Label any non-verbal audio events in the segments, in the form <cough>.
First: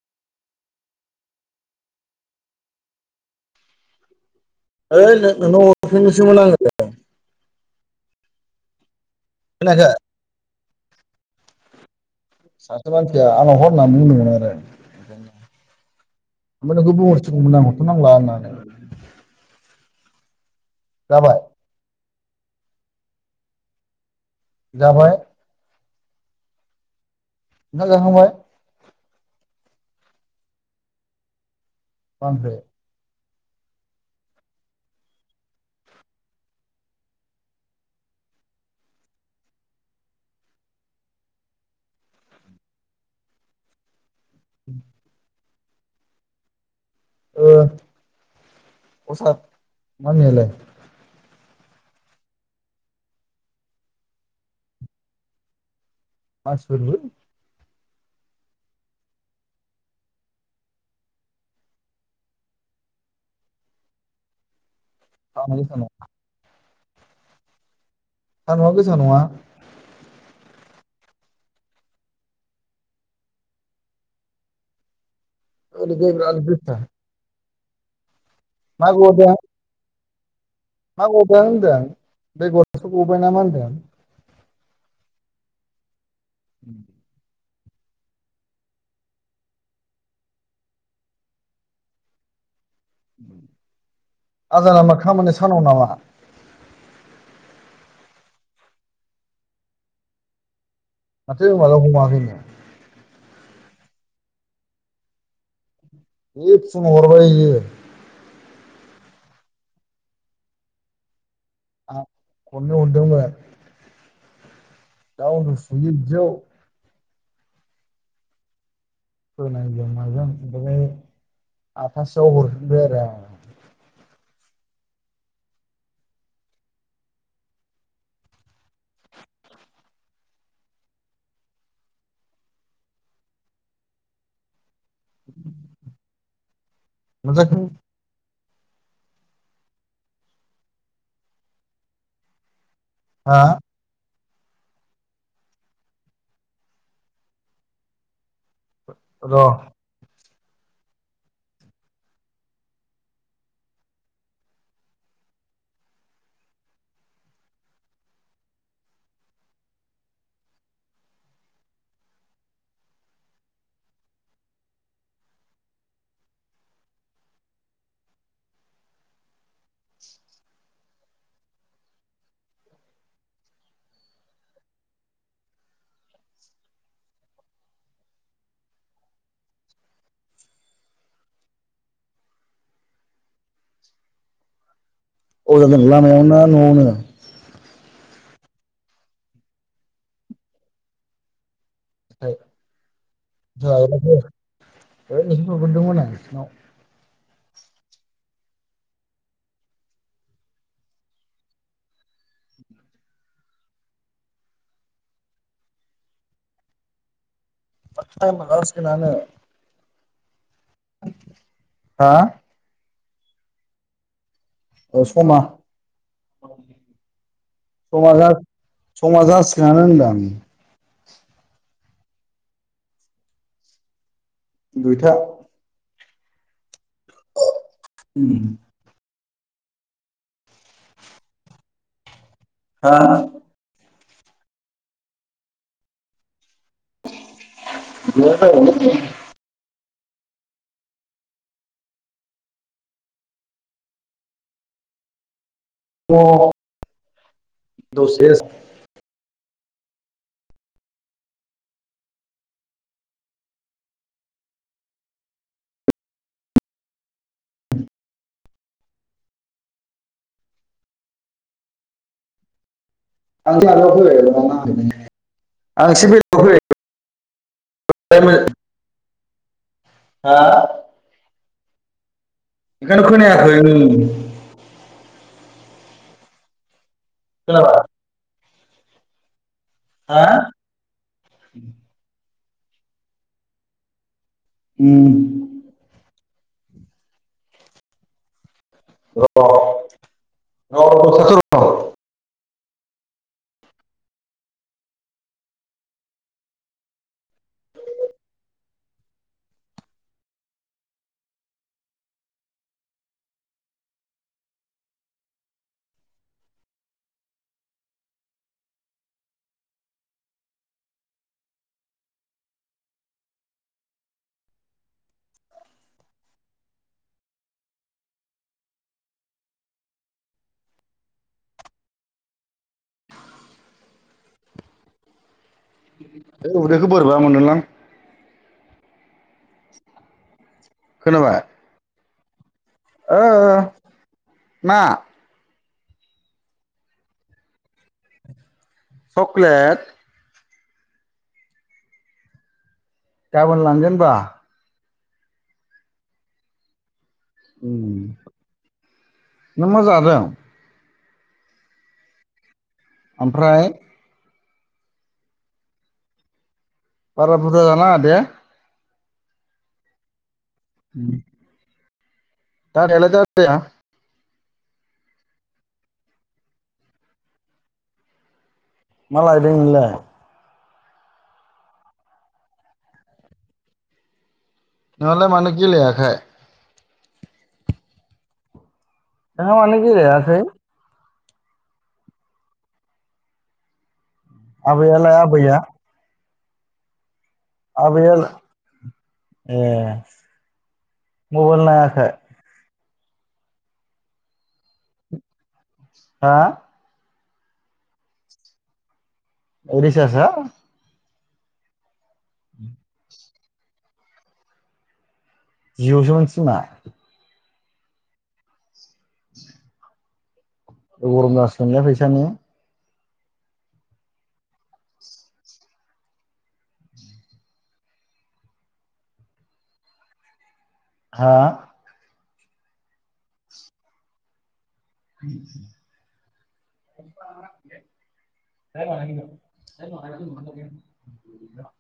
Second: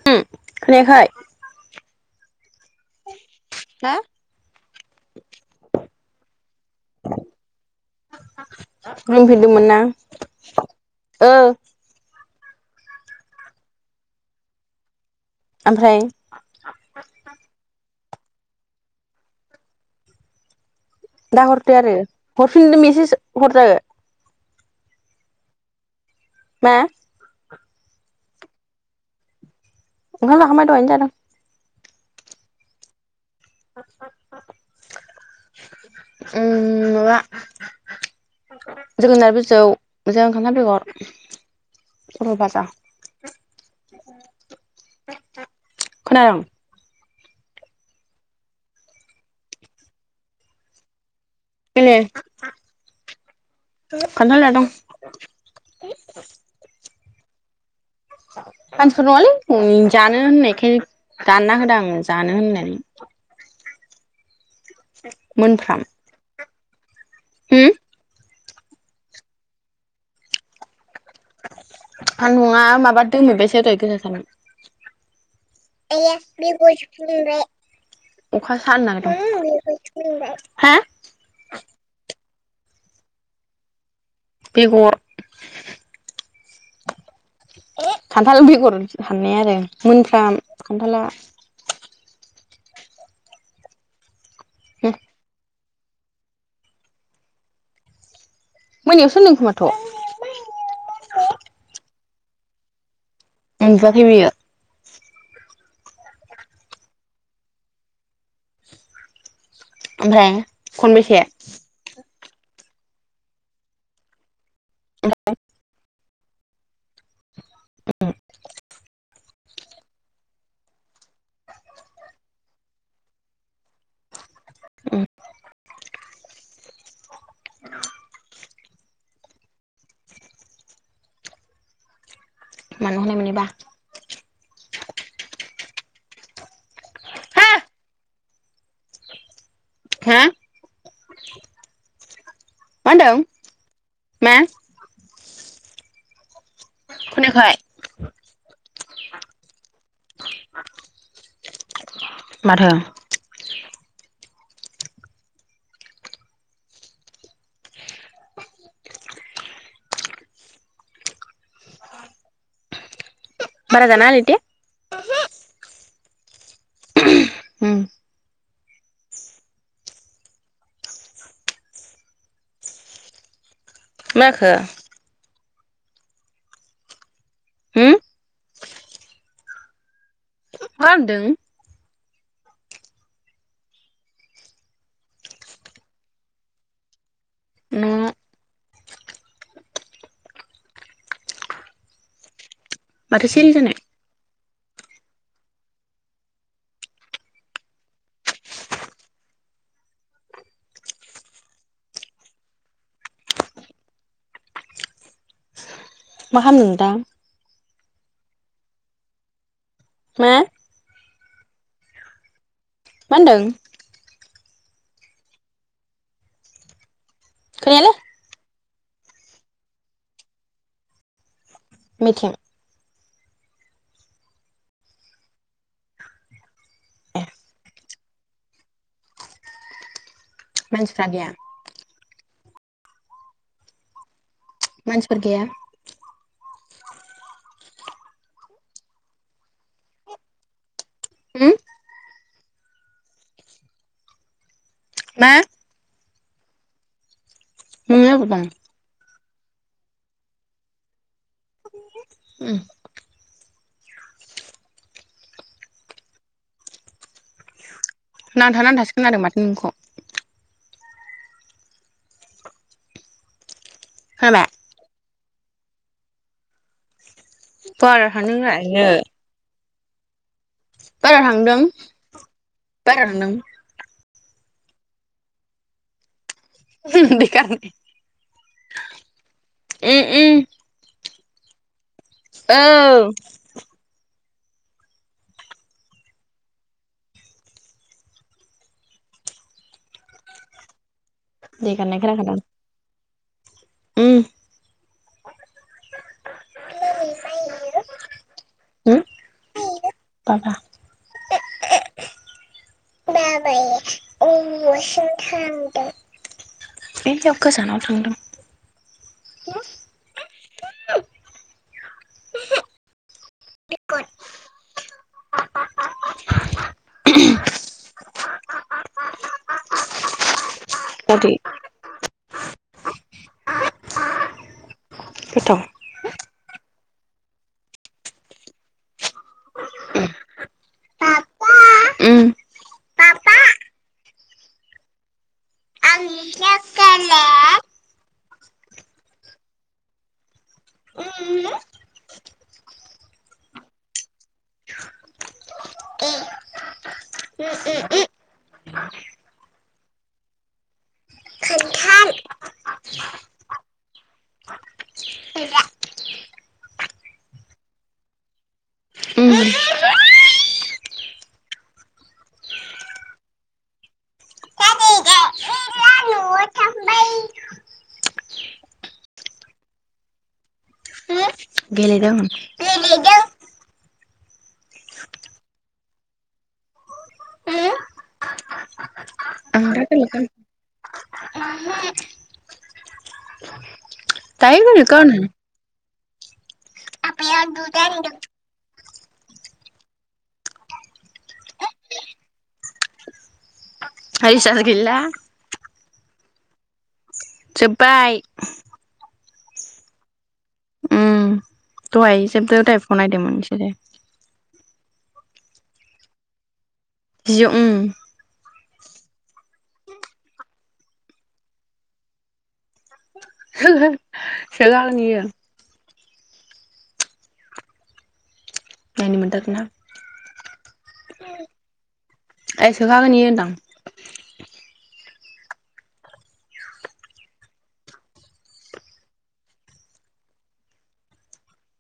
<unintelligible> खोनायाखै हा ओइ नों नोंनो हरफिननोसैमोन आङो <unintelligible> ना खोनायाखै ओ सासे मानसिया आंनाव हर होनना बुंदोंमोन आरो। ओमफ्राय ओमफ्राय नोंखौ बुंहरसिगौमोन आं हरथ' नांला होननानै जाबाय दा हरदो आरो हरफिनदो मेसेज हरदो। जाबाय मा ओंखाम जाखांबाय ओंखाम जाखांबाय दहायनो जादों। मा ओंख्रि ओम माबा जोगोनार बिजौ जों ओंखाम खामफ्रि हर <unintelligible> <inaudible> खोनादों ओ असाद मामियालाय ए खान्थाल जादं मानसिफोरबो मानसिफोर नंङालै जानो होननायखाय दानना होदों आं जानो होननाय साम' गोसा मोनफ्राम नङा होम सान्दुं आ गोसा नङा सान्दुंङा माबा दोमि बायसो दहाय गोसाथार मोन। ओरैजाय आया बिराद गोसा बिबयस अखासो हानो मा गदों नागिरदों मा गदों होनदों बेगरसो गबोबायना मा होनदों। बेगर <inaudible> खान्थाल बेगर हाननाया आरो मोनफ्राम खान्थाला आजारा मा खामानिया सानाव नामा। मोनायावसो होनदों खोमाथ' माथो होमबालाय गयाखै उन्दुखै बियो बे फुंआव हरबायो ओमफ्राय खनबेसे खन्नै हरदोंमोन दा उन्दुसोयो बिदियाव <inaudible> फोनांगदों माजों ओमफ्राय आठथासोआव हरफिनबाय आरो आं। अम मोननिबा मा हा जाखो हा मा मा होनदों हो मा खोनायाखै र माथा मारागाना हैदे। उम माखो होम मा मा होनदों? <inaudible> ना न'आवनो? न' माथो सिरि जानाय <unintelligible> मा खालामदों नोंथां? <unintelligible> हुम हा मा होनदों? औ समा गैयालै। समाजा समा जासिगोनानो होनदों। मिथिं दुइथा। ए उम। मानसिफ्रा गैया? हा मानसिफोर गैया? गैया रावबोआनो गैया। हुम मा? अ नोङो अबाव दं? उम नांथा नांथासो खोनादों माथो नोंनिखौ। खोनाबाय <unintelligible> फैबाय <unintelligible> हा? दहाय थांदों? बेखायनो बारा थांदों खोनायाखै हुम। खोनाबाय <unintelligible> हा? औ। हुम। <unintelligible> दै गाबनाय खोनाफैदों। उम। <unintelligible> <unintelligible> ओयाव गोजानाव थांदों। अदि गोथा उदैखौ बोरोयबा मोनदोंलां। खोनाबाय? <unintelligible> ओ बाबा मा? आंनि फिथा गेले चकलेट उम गाबोन लांगोनबा। ए उम उम उम नों मा जादों? खानथाल। ओमफ्राय? बारा बुरजा जानाङा दे। उम <inaudible> दादायालाय दादाया गैला नआव थांबाय। मा लायदों नोंलाय? गेलेदों। नोंलाय मानो गेलेयाखोय? नोंहा मानो गेलेयाखोय? ओहो दायो गेलेगोन आबैयालाय आबैया? आफाया उन्दुदों होनदों आबैया ए मबाइल नायाखै? हाय सआनो गैला। हा? जोब्बाय। रिसासा? उम दहाय जोबदो टाइपखौ फुङाव नायदोंमोन बिसोरो। जिय सोमोन सिमा। जिय उम <inaudible> गरम जासिगोनलाय फैसानि। हो हो। <unintelligible> नायनो मोनथाराखोयना। हा? आइ सोखागोननि होनदां। <inaudible> <unintelligible>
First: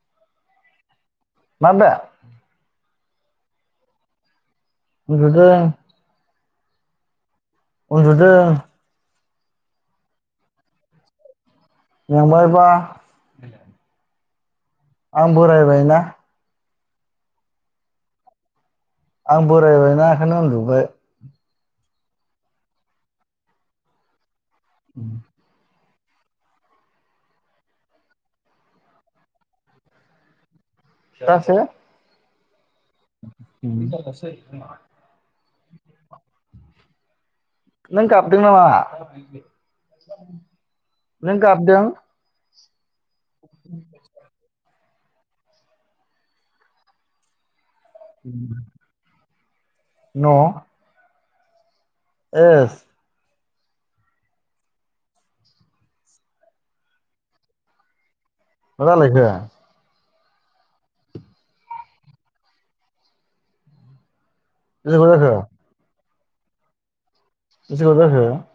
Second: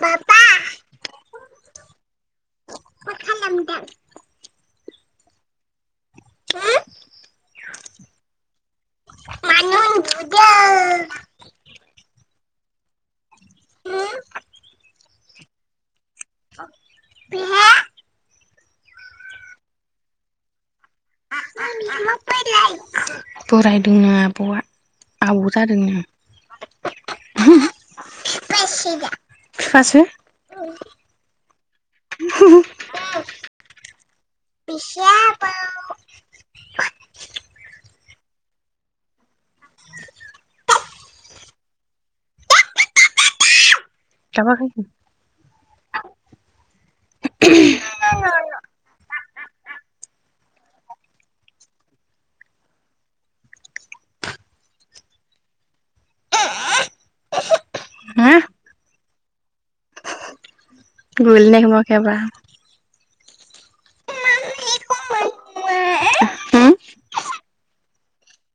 बाबा माबे मा खालामदों उनदुदों। उन्दुदों। मानो उन्दुदों? मेंबाय बा। आं बोरायबायना बेहा आं बोरायबायना बेखायनो उन्दुबाय। <unintelligible> बोरायदोंनो आब'आ। <inaudible> आबौ जादोंनो। बिफासो। फिफासो। <inaudible> माया नों गाबदों नामा नों गाबदों? <inaudible> गाबाखै होन। न'। येस। मा जालायखो। <unintelligible> <unintelligible> <unintelligible>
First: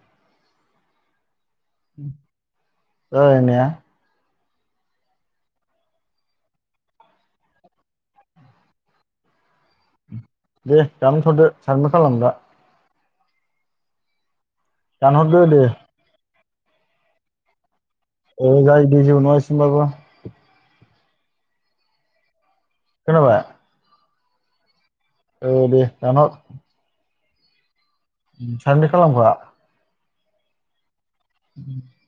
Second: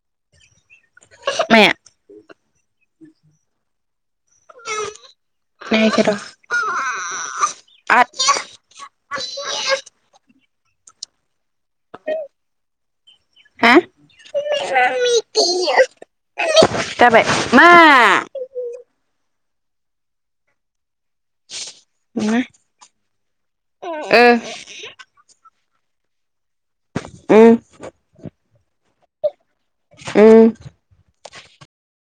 ओय होननाया <unintelligible> <unintelligible> दे दानथ'दो साबमिट खालाम दा हा दानहरदो दे। जाबाय मा? ओ जायोदे जेबो नङा‌ इसिमबाबो। उम। खोनाबाय? ओ। औ दे दानहर। उम साबमिट खालामखा। उम <inaudible>